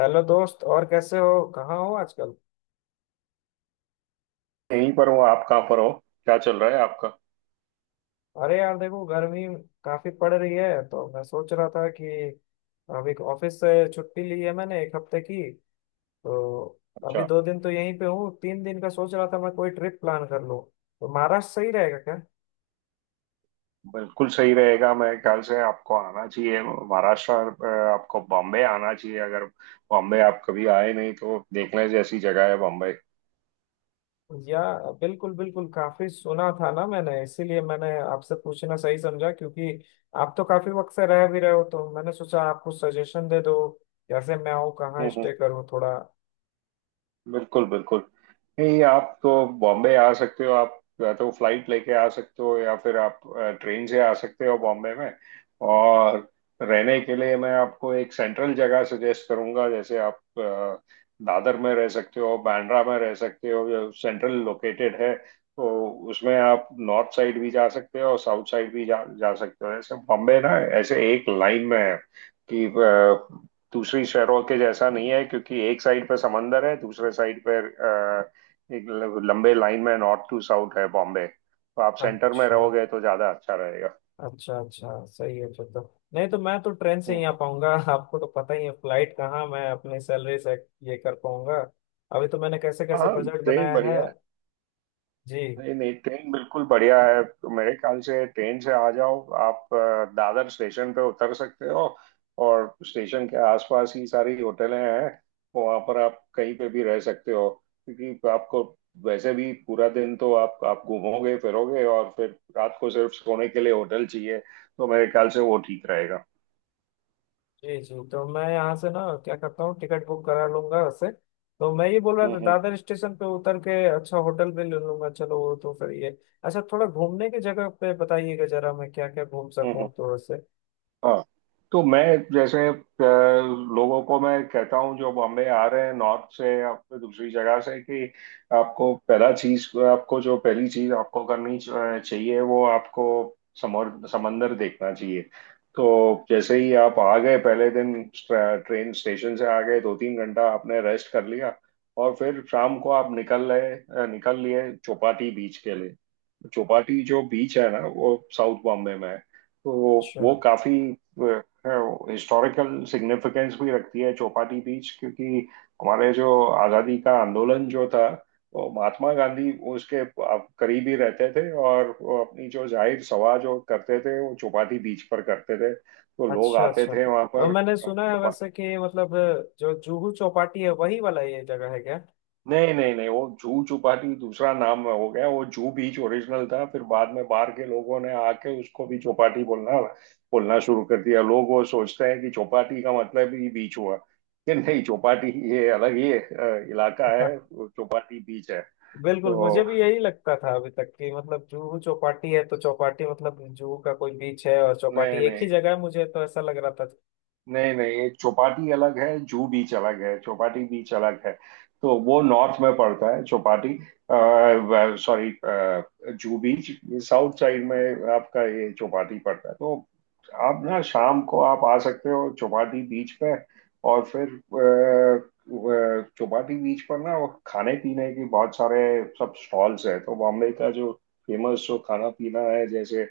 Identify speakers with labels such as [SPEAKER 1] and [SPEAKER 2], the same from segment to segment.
[SPEAKER 1] Hello दोस्त। और कैसे हो, कहाँ हो आजकल?
[SPEAKER 2] यहीं पर हूँ। आप कहाँ पर हो? क्या चल रहा है आपका?
[SPEAKER 1] अरे यार, देखो गर्मी काफी पड़ रही है, तो मैं सोच रहा था कि अभी ऑफिस से छुट्टी ली है मैंने, 1 हफ्ते की। तो अभी
[SPEAKER 2] अच्छा,
[SPEAKER 1] 2 दिन तो यहीं पे हूँ, 3 दिन का सोच रहा था मैं कोई ट्रिप प्लान कर लूँ। तो महाराष्ट्र सही रहेगा क्या?
[SPEAKER 2] बिल्कुल सही रहेगा। मेरे ख्याल से आपको आना चाहिए महाराष्ट्र। आपको बॉम्बे आना चाहिए। अगर बॉम्बे आप कभी आए नहीं, तो देखने जैसी जगह है बॉम्बे।
[SPEAKER 1] या बिल्कुल बिल्कुल, काफी सुना था ना मैंने, इसीलिए मैंने आपसे पूछना सही समझा। क्योंकि आप तो काफी वक्त से रह भी रहे हो, तो मैंने सोचा आप कुछ सजेशन दे दो कैसे मैं आऊँ, कहाँ
[SPEAKER 2] हम्म, हम्म।
[SPEAKER 1] स्टे करूँ थोड़ा।
[SPEAKER 2] बिल्कुल बिल्कुल। नहीं, आप तो बॉम्बे आ सकते हो। आप या तो फ्लाइट लेके आ सकते हो या फिर आप ट्रेन से आ सकते हो बॉम्बे में। और रहने के लिए मैं आपको एक सेंट्रल जगह सजेस्ट करूंगा, जैसे आप दादर में रह सकते हो, बांद्रा में रह सकते हो, जो सेंट्रल लोकेटेड है। तो उसमें आप नॉर्थ साइड भी जा सकते हो और साउथ साइड भी जा जा सकते हो। ऐसे बॉम्बे ना ऐसे एक लाइन में है कि अ, दूसरी शहरों के जैसा नहीं है, क्योंकि एक साइड पे समंदर है, दूसरे साइड पे एक लंबे लाइन में नॉर्थ टू साउथ है बॉम्बे। तो आप सेंटर में
[SPEAKER 1] अच्छा।
[SPEAKER 2] रहोगे तो ज्यादा अच्छा रहेगा।
[SPEAKER 1] अच्छा अच्छा, सही है फिर तो। नहीं तो मैं तो ट्रेन से ही आ
[SPEAKER 2] हम्म।
[SPEAKER 1] पाऊंगा आपको तो पता ही है, फ्लाइट कहाँ मैं अपने सैलरी से ये कर पाऊंगा। अभी तो मैंने कैसे कैसे
[SPEAKER 2] हाँ,
[SPEAKER 1] बजट
[SPEAKER 2] ट्रेन
[SPEAKER 1] बनाया है।
[SPEAKER 2] बढ़िया।
[SPEAKER 1] जी।
[SPEAKER 2] नहीं नहीं, ट्रेन बिल्कुल बढ़िया है। तो मेरे ख्याल से ट्रेन से आ जाओ आप। दादर स्टेशन पे उतर सकते हो और स्टेशन के आसपास ही सारी होटलें हैं। वहाँ पर आप कहीं पे भी रह सकते हो, क्योंकि आपको वैसे भी पूरा दिन तो आप घूमोगे फिरोगे, और फिर रात को सिर्फ सोने के लिए होटल चाहिए। तो मेरे ख्याल से वो ठीक रहेगा।
[SPEAKER 1] जी जी, तो मैं यहाँ से ना क्या करता हूँ, टिकट बुक करा लूंगा उससे। तो मैं ये बोल रहा
[SPEAKER 2] हम्म
[SPEAKER 1] था
[SPEAKER 2] हम्म
[SPEAKER 1] दादर स्टेशन पे उतर के अच्छा होटल भी ले लूंगा, चलो वो तो फिर ये। अच्छा, थोड़ा घूमने की जगह पे बताइएगा जरा, मैं क्या क्या घूम
[SPEAKER 2] हम्म हम्म।
[SPEAKER 1] सकूँ थोड़ा से।
[SPEAKER 2] हाँ, तो मैं जैसे, लोगों को मैं कहता हूँ जो बॉम्बे आ रहे हैं नॉर्थ से या फिर दूसरी जगह से, कि आपको पहला चीज, आपको जो पहली चीज आपको करनी चाहिए, वो आपको समर समंदर देखना चाहिए। तो जैसे ही आप आ गए पहले दिन, ट्रेन स्टेशन से आ गए, दो तीन घंटा आपने रेस्ट कर लिया और फिर शाम को आप निकल लिए चौपाटी बीच के लिए। चौपाटी जो बीच है ना, वो साउथ बॉम्बे में है। तो
[SPEAKER 1] अच्छा
[SPEAKER 2] वो काफी हिस्टोरिकल सिग्निफिकेंस भी रखती है चौपाटी बीच, क्योंकि हमारे जो आज़ादी का आंदोलन जो था, वो महात्मा गांधी उसके करीब ही रहते थे, और वो अपनी जो जाहिर सभा जो करते थे वो चौपाटी बीच पर करते थे, तो लोग
[SPEAKER 1] अच्छा।
[SPEAKER 2] आते
[SPEAKER 1] अच्छा,
[SPEAKER 2] थे वहां
[SPEAKER 1] तो
[SPEAKER 2] पर।
[SPEAKER 1] मैंने सुना है वैसे
[SPEAKER 2] चौपाटी
[SPEAKER 1] कि मतलब जो जूहू चौपाटी है, वही वाला ये जगह है क्या?
[SPEAKER 2] नहीं नहीं नहीं, वो जू चौपाटी दूसरा नाम हो गया। वो जू बीच ओरिजिनल था, फिर बाद में बाहर के लोगों ने आके उसको भी चौपाटी बोलना बोलना शुरू कर दिया। लोग वो सोचते हैं कि चौपाटी का मतलब ही बीच हुआ, कि नहीं, चौपाटी ये अलग ही इलाका है,
[SPEAKER 1] हाँ,
[SPEAKER 2] वो चौपाटी बीच है।
[SPEAKER 1] बिल्कुल। मुझे
[SPEAKER 2] तो
[SPEAKER 1] भी यही लगता था अभी तक कि मतलब जुहू चौपाटी है, तो चौपाटी मतलब जुहू का कोई बीच है, और
[SPEAKER 2] नहीं
[SPEAKER 1] चौपाटी एक ही
[SPEAKER 2] नहीं,
[SPEAKER 1] जगह है, मुझे तो ऐसा लग रहा था।
[SPEAKER 2] नहीं, एक चौपाटी अलग है, जू बीच अलग है, चौपाटी बीच अलग है। तो वो नॉर्थ में पड़ता है Chowpatty, sorry Juhu beach, south side में आपका ये चौपाटी पड़ता है। तो आप ना शाम को आप आ सकते हो चौपाटी बीच पे, और फिर चौपाटी बीच पर ना वो खाने पीने की बहुत सारे सब स्टॉल्स हैं। तो बॉम्बे का जो फेमस जो खाना पीना है, जैसे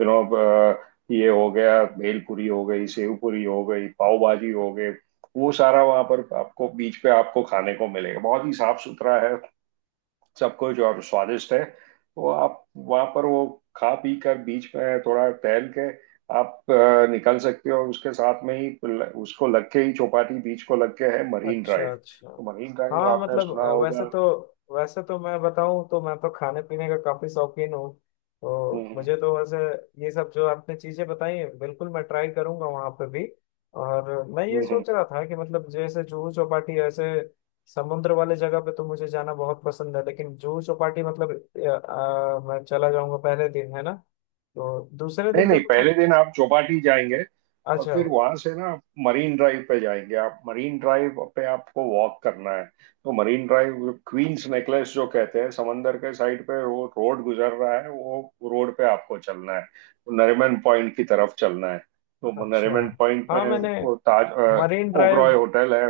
[SPEAKER 2] ये हो गया भेल पूरी हो गई, सेव पूरी हो गई, पाव भाजी हो गए, वो सारा वहां पर आपको बीच पे आपको खाने को मिलेगा। बहुत ही साफ सुथरा है सब कुछ और स्वादिष्ट है। तो आप वहां पर वो खा पी कर, बीच में थोड़ा टहल के, आप निकल सकते हो। और उसके साथ में ही उसको लग के ही, चौपाटी बीच को लग के है मरीन
[SPEAKER 1] अच्छा
[SPEAKER 2] ड्राइव।
[SPEAKER 1] अच्छा।
[SPEAKER 2] तो मरीन ड्राइव
[SPEAKER 1] हाँ,
[SPEAKER 2] आपने
[SPEAKER 1] मतलब
[SPEAKER 2] सुना
[SPEAKER 1] वैसे
[SPEAKER 2] होगा।
[SPEAKER 1] तो, वैसे तो मैं बताऊं तो मैं तो खाने पीने का काफी शौकीन हूँ। तो
[SPEAKER 2] हम्म
[SPEAKER 1] मुझे तो वैसे ये सब जो आपने चीजें बताई हैं बिल्कुल मैं ट्राई करूंगा वहां पे भी। और मैं ये
[SPEAKER 2] हम्म हम्म।
[SPEAKER 1] सोच रहा था कि मतलब जैसे जुहू चौपाटी, ऐसे समुद्र वाले जगह पे तो मुझे जाना बहुत पसंद है। लेकिन जुहू चौपाटी मतलब मैं चला जाऊंगा पहले दिन है ना, तो दूसरे
[SPEAKER 2] नहीं
[SPEAKER 1] दिन पे
[SPEAKER 2] नहीं,
[SPEAKER 1] कुछ
[SPEAKER 2] पहले
[SPEAKER 1] अच्छा।
[SPEAKER 2] दिन आप चौपाटी जाएंगे और
[SPEAKER 1] अच्छा।
[SPEAKER 2] फिर वहां से ना आप मरीन ड्राइव पे जाएंगे। आप मरीन ड्राइव पे आपको वॉक करना है। तो मरीन ड्राइव, क्वींस नेकलेस जो कहते हैं, समंदर के साइड पे वो रोड गुजर रहा है, वो रोड पे आपको चलना है। वो नरीमन पॉइंट की तरफ चलना है। तो वो
[SPEAKER 1] अच्छा
[SPEAKER 2] नरीमन पॉइंट
[SPEAKER 1] हाँ
[SPEAKER 2] में
[SPEAKER 1] मैंने,
[SPEAKER 2] वो Taj
[SPEAKER 1] Marine Drive.
[SPEAKER 2] Oberoi hotel है।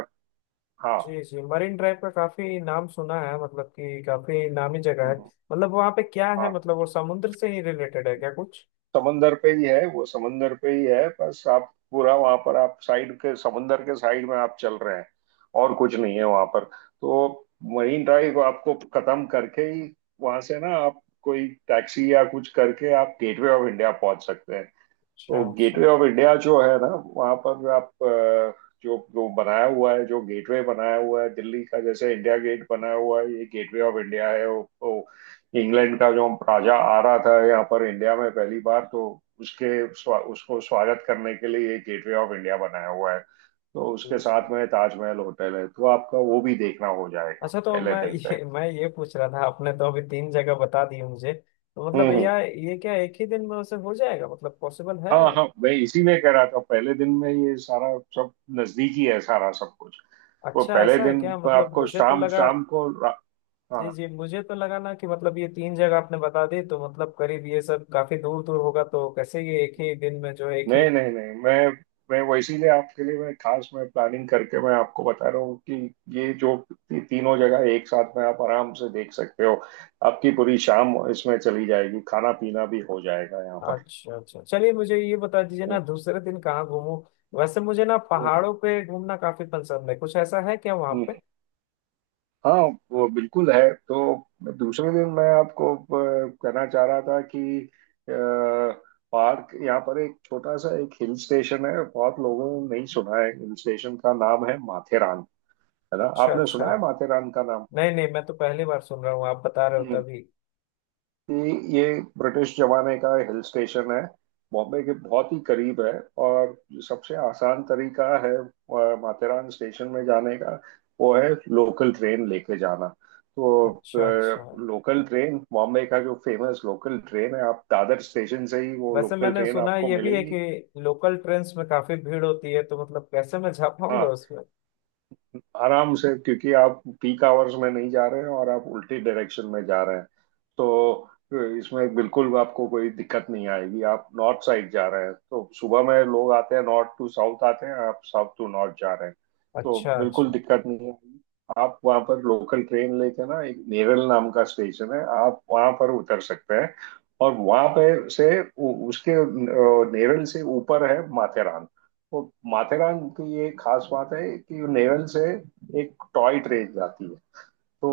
[SPEAKER 2] हाँ।
[SPEAKER 1] जी जी, मरीन ड्राइव का काफी नाम सुना है, मतलब कि काफी नामी जगह है।
[SPEAKER 2] हम्म,
[SPEAKER 1] मतलब वहाँ पे क्या है,
[SPEAKER 2] हाँ,
[SPEAKER 1] मतलब वो समुद्र से ही रिलेटेड है क्या कुछ?
[SPEAKER 2] समंदर पे ही है वो, समंदर पे ही है। बस आप पूरा वहां पर आप साइड के, समंदर के साइड में आप चल रहे हैं, और कुछ नहीं है वहां पर। तो मरीन ड्राइव आपको खत्म करके ही वहां से ना आप कोई टैक्सी या कुछ करके आप गेटवे ऑफ इंडिया पहुंच सकते हैं।
[SPEAKER 1] अच्छा
[SPEAKER 2] तो
[SPEAKER 1] अच्छा
[SPEAKER 2] गेटवे ऑफ इंडिया जो है ना, वहाँ पर आप, जो जो बनाया हुआ है, जो गेटवे बनाया हुआ है, दिल्ली का जैसे इंडिया गेट बनाया हुआ है, ये गेटवे ऑफ इंडिया है। वो इंग्लैंड का जो राजा आ रहा था यहाँ पर इंडिया में पहली बार, तो उसको स्वागत करने के लिए ये गेटवे ऑफ इंडिया बनाया हुआ है। तो उसके
[SPEAKER 1] अच्छा।
[SPEAKER 2] साथ में ताजमहल होटल है, तो आपका वो भी देखना हो जाएगा
[SPEAKER 1] अच्छा, तो
[SPEAKER 2] पहले
[SPEAKER 1] मैं
[SPEAKER 2] दिन पे।
[SPEAKER 1] ये, मैं ये पूछ रहा था, आपने तो अभी 3 जगह बता दी मुझे। तो
[SPEAKER 2] हम्म
[SPEAKER 1] मतलब
[SPEAKER 2] हम्म।
[SPEAKER 1] या ये क्या एक ही दिन में उसे हो जाएगा, मतलब पॉसिबल है?
[SPEAKER 2] हाँ हाँ, मैं इसीलिए कह रहा था पहले दिन में ये सारा सब नजदीक ही है सारा सब कुछ। वो
[SPEAKER 1] अच्छा,
[SPEAKER 2] पहले
[SPEAKER 1] ऐसा है
[SPEAKER 2] दिन
[SPEAKER 1] क्या?
[SPEAKER 2] को
[SPEAKER 1] मतलब
[SPEAKER 2] आपको
[SPEAKER 1] मुझे तो
[SPEAKER 2] शाम,
[SPEAKER 1] लगा।
[SPEAKER 2] शाम को
[SPEAKER 1] जी
[SPEAKER 2] हाँ।
[SPEAKER 1] जी, मुझे तो लगा ना कि मतलब ये 3 जगह आपने बता दी, तो मतलब करीब ये सब काफी दूर दूर होगा, तो कैसे ये एक ही दिन में जो है, एक ही।
[SPEAKER 2] नहीं नहीं, मैं वो इसीलिए आपके लिए मैं खास मैं प्लानिंग करके मैं आपको बता रहा हूँ कि ये जो तीनों जगह एक साथ में आप आराम से देख सकते हो। आपकी पूरी शाम इसमें चली जाएगी, खाना पीना भी हो जाएगा यहाँ पर।
[SPEAKER 1] अच्छा अच्छा, चलिए मुझे ये बता दीजिए ना,
[SPEAKER 2] हम्म
[SPEAKER 1] दूसरे दिन कहाँ घूमूं? वैसे मुझे ना
[SPEAKER 2] हम्म हम्म,
[SPEAKER 1] पहाड़ों पे घूमना काफी पसंद है। कुछ ऐसा है क्या वहाँ पे?
[SPEAKER 2] हम्म। हाँ, वो बिल्कुल है। तो दूसरे दिन मैं आपको, कहना चाह रहा था कि अ, पार्क, यहाँ पर एक छोटा सा एक हिल स्टेशन है, बहुत लोगों ने नहीं सुना है। हिल स्टेशन का नाम है माथेरान, है ना?
[SPEAKER 1] अच्छा
[SPEAKER 2] आपने
[SPEAKER 1] अच्छा।
[SPEAKER 2] सुना है माथेरान का
[SPEAKER 1] नहीं नहीं, मैं तो पहली बार सुन रहा हूँ, आप बता रहे हो
[SPEAKER 2] नाम?
[SPEAKER 1] तभी।
[SPEAKER 2] कि ये ब्रिटिश जमाने का हिल स्टेशन है। बॉम्बे के बहुत ही करीब है। और जो सबसे आसान तरीका है माथेरान स्टेशन में जाने का, वो है लोकल ट्रेन लेके जाना। तो
[SPEAKER 1] अच्छा अच्छा।
[SPEAKER 2] लोकल ट्रेन, बॉम्बे का जो फेमस लोकल ट्रेन है, आप दादर स्टेशन से ही वो
[SPEAKER 1] वैसे
[SPEAKER 2] लोकल
[SPEAKER 1] मैंने
[SPEAKER 2] ट्रेन
[SPEAKER 1] सुना
[SPEAKER 2] आपको
[SPEAKER 1] ये भी है
[SPEAKER 2] मिलेगी।
[SPEAKER 1] कि लोकल ट्रेन्स में काफी भीड़ होती है, तो मतलब कैसे मैं जा पाऊंगा
[SPEAKER 2] हाँ,
[SPEAKER 1] उसमें?
[SPEAKER 2] आराम से, क्योंकि आप पीक आवर्स में नहीं जा रहे हैं और आप उल्टी डायरेक्शन में जा रहे हैं। तो इसमें बिल्कुल आपको कोई दिक्कत नहीं आएगी। आप नॉर्थ साइड जा रहे हैं, तो सुबह में लोग आते हैं नॉर्थ टू साउथ आते हैं, आप साउथ टू नॉर्थ जा रहे हैं। तो
[SPEAKER 1] अच्छा
[SPEAKER 2] बिल्कुल
[SPEAKER 1] अच्छा।
[SPEAKER 2] दिक्कत नहीं आएगी। आप वहाँ पर लोकल ट्रेन लेके ना एक नेरल नाम का स्टेशन है, आप वहाँ पर उतर सकते हैं। और वहाँ पे से उसके नेरल से ऊपर है माथेरान। वो माथेरान की ये खास बात है कि नेवल से एक टॉय ट्रेन जाती है। तो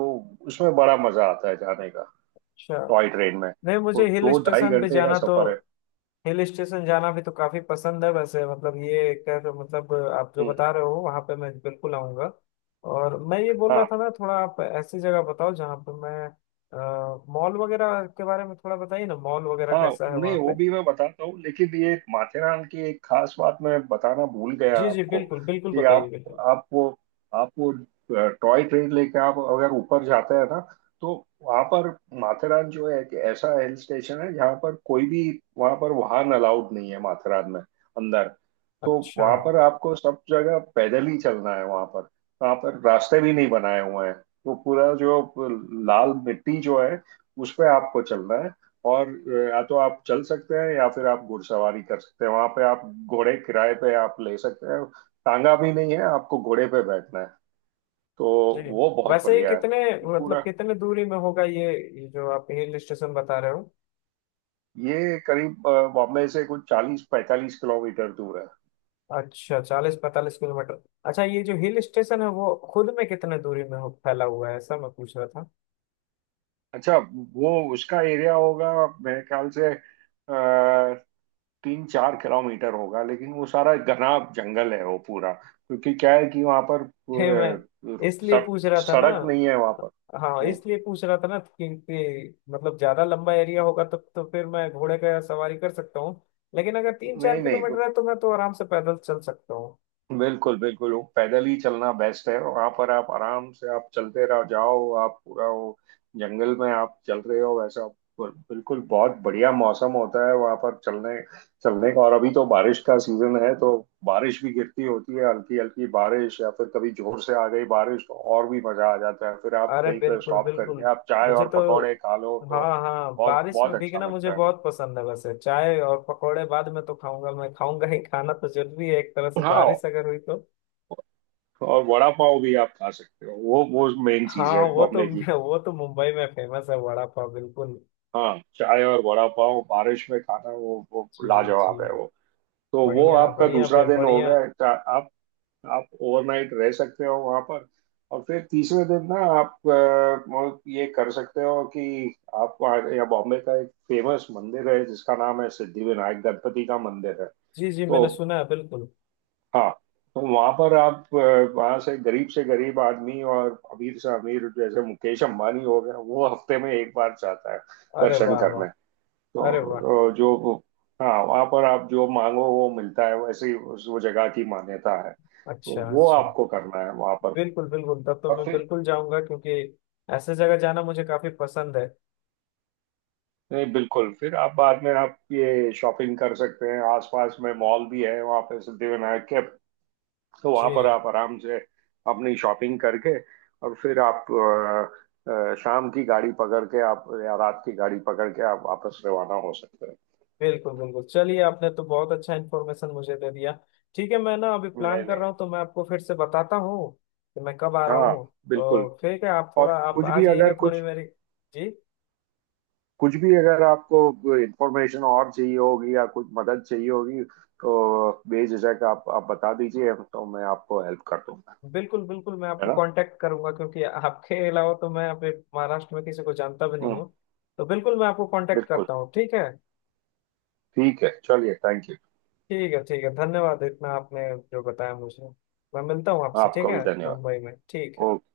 [SPEAKER 2] उसमें बड़ा मजा आता है जाने का,
[SPEAKER 1] अच्छा,
[SPEAKER 2] टॉय ट्रेन में।
[SPEAKER 1] नहीं
[SPEAKER 2] वो
[SPEAKER 1] मुझे हिल
[SPEAKER 2] दो ढाई
[SPEAKER 1] स्टेशन पे
[SPEAKER 2] घंटे का
[SPEAKER 1] जाना तो,
[SPEAKER 2] सफर है।
[SPEAKER 1] हिल स्टेशन जाना भी तो काफी पसंद है वैसे। मतलब ये एक तरह से, मतलब आप जो
[SPEAKER 2] हम्म।
[SPEAKER 1] बता रहे हो वहां पे मैं बिल्कुल आऊंगा। और मैं ये बोल रहा
[SPEAKER 2] हाँ
[SPEAKER 1] था ना, थोड़ा आप ऐसी जगह बताओ जहाँ पे मैं, मॉल वगैरह के बारे में थोड़ा बताइए ना। मॉल वगैरह
[SPEAKER 2] हाँ,
[SPEAKER 1] कैसा है
[SPEAKER 2] उन्हें
[SPEAKER 1] वहाँ पे?
[SPEAKER 2] वो भी मैं बताता हूँ, लेकिन ये एक माथेरान की एक खास बात मैं बताना भूल गया
[SPEAKER 1] जी जी,
[SPEAKER 2] आपको,
[SPEAKER 1] बिल्कुल बिल्कुल,
[SPEAKER 2] कि
[SPEAKER 1] बताइए
[SPEAKER 2] आप,
[SPEAKER 1] बिल्कुल।
[SPEAKER 2] आप वो आप वो टॉय ट्रेन लेके आप अगर ऊपर जाते हैं ना, तो वहाँ पर माथेरान जो है, एक ऐसा हिल स्टेशन है, जहाँ पर कोई भी वहाँ पर वाहन अलाउड नहीं है, माथेरान में अंदर। तो
[SPEAKER 1] अच्छा।
[SPEAKER 2] वहाँ पर आपको सब जगह पैदल ही चलना है। वहाँ पर, वहाँ पर रास्ते भी नहीं बनाए हुए हैं, तो पूरा जो लाल मिट्टी जो है, उस पे आपको चलना है। और या तो आप चल सकते हैं या फिर आप घुड़सवारी कर सकते हैं, वहां पे आप घोड़े किराए पे आप ले सकते हैं। टांगा भी नहीं है, आपको घोड़े पे बैठना है। तो
[SPEAKER 1] जी,
[SPEAKER 2] वो बहुत
[SPEAKER 1] वैसे ये
[SPEAKER 2] बढ़िया है।
[SPEAKER 1] कितने, मतलब
[SPEAKER 2] पूरा
[SPEAKER 1] कितने दूरी में होगा ये जो आप हिल स्टेशन बता रहे हो?
[SPEAKER 2] ये करीब बॉम्बे से कुछ 40-45 किलोमीटर दूर है।
[SPEAKER 1] अच्छा, 40 45 किलोमीटर। अच्छा, ये जो हिल स्टेशन है वो खुद में कितने दूरी में हो- फैला हुआ है, ऐसा मैं पूछ रहा था।
[SPEAKER 2] अच्छा, वो उसका एरिया होगा मेरे ख्याल से आ, 3-4 किलोमीटर होगा, लेकिन वो सारा घना जंगल है वो पूरा, क्योंकि क्या है कि वहां पर
[SPEAKER 1] है, मैं
[SPEAKER 2] अ,
[SPEAKER 1] इसलिए
[SPEAKER 2] सड़-
[SPEAKER 1] पूछ रहा था ना।
[SPEAKER 2] सड़क नहीं है वहां पर।
[SPEAKER 1] हाँ,
[SPEAKER 2] वो-
[SPEAKER 1] इसलिए पूछ रहा था ना क्योंकि मतलब ज्यादा लंबा एरिया होगा तब तो, फिर मैं घोड़े का सवारी कर सकता हूँ। लेकिन अगर तीन चार
[SPEAKER 2] नहीं नहीं,
[SPEAKER 1] किलोमीटर है तो मैं तो आराम से पैदल चल सकता हूँ।
[SPEAKER 2] बिल्कुल बिल्कुल वो पैदल ही चलना बेस्ट है। वहां पर आप आराम से आप चलते रहो, जाओ, आप पूरा वो जंगल में आप चल रहे हो वैसा। बिल्कुल बिल्कुल, बहुत बढ़िया मौसम होता है वहां पर चलने चलने का। और अभी तो बारिश का सीजन है, तो बारिश भी गिरती होती है, हल्की हल्की बारिश, या फिर कभी जोर से आ गई बारिश तो और भी मजा आ जाता है। फिर आप
[SPEAKER 1] अरे
[SPEAKER 2] कहीं पर
[SPEAKER 1] बिल्कुल
[SPEAKER 2] स्टॉप
[SPEAKER 1] बिल्कुल,
[SPEAKER 2] करके आप चाय
[SPEAKER 1] मुझे
[SPEAKER 2] और
[SPEAKER 1] तो,
[SPEAKER 2] पकौड़े खा लो,
[SPEAKER 1] हाँ
[SPEAKER 2] तो
[SPEAKER 1] हाँ,
[SPEAKER 2] बहुत
[SPEAKER 1] बारिश
[SPEAKER 2] बहुत
[SPEAKER 1] में
[SPEAKER 2] अच्छा
[SPEAKER 1] भीगना मुझे
[SPEAKER 2] लगता है।
[SPEAKER 1] बहुत पसंद है वैसे। चाय और पकौड़े बाद में तो खाऊंगा, मैं खाऊंगा ही, खाना तो जरूरी है एक तरह से
[SPEAKER 2] हाँ,
[SPEAKER 1] बारिश अगर हुई तो।
[SPEAKER 2] और वड़ा पाव भी आप खा सकते हो, वो मेन चीज
[SPEAKER 1] हाँ
[SPEAKER 2] है
[SPEAKER 1] वो तो,
[SPEAKER 2] बॉम्बे की।
[SPEAKER 1] वो तो मुंबई में फेमस है वड़ा पाव, बिल्कुल।
[SPEAKER 2] हाँ, चाय और वड़ा पाव बारिश में खाना, वो
[SPEAKER 1] जी। जी।
[SPEAKER 2] लाजवाब है वो। तो वो
[SPEAKER 1] बढ़िया
[SPEAKER 2] आपका
[SPEAKER 1] बढ़िया,
[SPEAKER 2] दूसरा
[SPEAKER 1] फिर
[SPEAKER 2] दिन हो
[SPEAKER 1] बढ़िया।
[SPEAKER 2] गया। आप ओवरनाइट रह सकते हो वहां पर। और फिर तीसरे दिन ना आप, वो ये कर सकते हो कि या बॉम्बे का एक फेमस मंदिर है जिसका नाम है सिद्धि विनायक गणपति का मंदिर है।
[SPEAKER 1] जी जी,
[SPEAKER 2] तो
[SPEAKER 1] मैंने सुना है बिल्कुल।
[SPEAKER 2] हाँ, तो वहां पर आप, वहां से गरीब आदमी और अमीर से अमीर, जैसे मुकेश अंबानी हो गया, वो हफ्ते में एक बार जाता है
[SPEAKER 1] अरे
[SPEAKER 2] दर्शन
[SPEAKER 1] वाह
[SPEAKER 2] करने।
[SPEAKER 1] वाह। अरे वाह।
[SPEAKER 2] तो हाँ, वहां पर आप जो मांगो वो मिलता है, वैसे ही उस, वो जगह की मान्यता है। तो
[SPEAKER 1] अच्छा
[SPEAKER 2] वो
[SPEAKER 1] अच्छा,
[SPEAKER 2] आपको करना है वहां पर।
[SPEAKER 1] बिल्कुल बिल्कुल, तब तो
[SPEAKER 2] और
[SPEAKER 1] मैं
[SPEAKER 2] फिर
[SPEAKER 1] बिल्कुल जाऊंगा, क्योंकि ऐसे जगह जाना मुझे काफी पसंद है।
[SPEAKER 2] नहीं, बिल्कुल, फिर आप बाद में आप ये शॉपिंग कर सकते हैं, आसपास में मॉल भी है वहां पे सिद्धिविनायक के। तो
[SPEAKER 1] जी।
[SPEAKER 2] वहां पर आप आराम से अपनी शॉपिंग करके, और फिर आप शाम की गाड़ी पकड़ के आप, या रात की गाड़ी पकड़ के आप वापस रवाना हो सकते हैं।
[SPEAKER 1] बिल्कुल बिल्कुल, चलिए आपने तो बहुत अच्छा इन्फॉर्मेशन मुझे दे दिया। ठीक है, मैं ना अभी
[SPEAKER 2] नहीं
[SPEAKER 1] प्लान कर
[SPEAKER 2] नहीं।
[SPEAKER 1] रहा हूँ, तो मैं आपको फिर से बताता हूँ कि मैं कब आ रहा
[SPEAKER 2] हाँ,
[SPEAKER 1] हूँ। तो
[SPEAKER 2] बिल्कुल।
[SPEAKER 1] ठीक है, आप थोड़ा
[SPEAKER 2] और
[SPEAKER 1] आप
[SPEAKER 2] कुछ
[SPEAKER 1] आ
[SPEAKER 2] भी
[SPEAKER 1] जाइएगा
[SPEAKER 2] अगर
[SPEAKER 1] थोड़ी
[SPEAKER 2] कुछ,
[SPEAKER 1] मेरी। जी।
[SPEAKER 2] कुछ भी अगर आपको इंफॉर्मेशन और चाहिए होगी या कुछ मदद चाहिए होगी, तो बेझिझक आप बता दीजिए, तो मैं आपको हेल्प कर दूंगा।
[SPEAKER 1] बिल्कुल बिल्कुल, मैं
[SPEAKER 2] है
[SPEAKER 1] आपको
[SPEAKER 2] ना?
[SPEAKER 1] कांटेक्ट करूंगा, क्योंकि आपके अलावा तो मैं अपने महाराष्ट्र में किसी को जानता भी नहीं
[SPEAKER 2] हम्म।
[SPEAKER 1] हूँ। तो बिल्कुल मैं आपको कांटेक्ट
[SPEAKER 2] बिल्कुल।
[SPEAKER 1] करता हूँ, ठीक है।
[SPEAKER 2] ठीक है, चलिए, थैंक यू।
[SPEAKER 1] ठीक है ठीक है, धन्यवाद इतना आपने जो बताया मुझे। मैं मिलता हूँ आपसे, ठीक
[SPEAKER 2] आपका भी
[SPEAKER 1] है,
[SPEAKER 2] धन्यवाद।
[SPEAKER 1] मुंबई में, ठीक है।
[SPEAKER 2] ओके।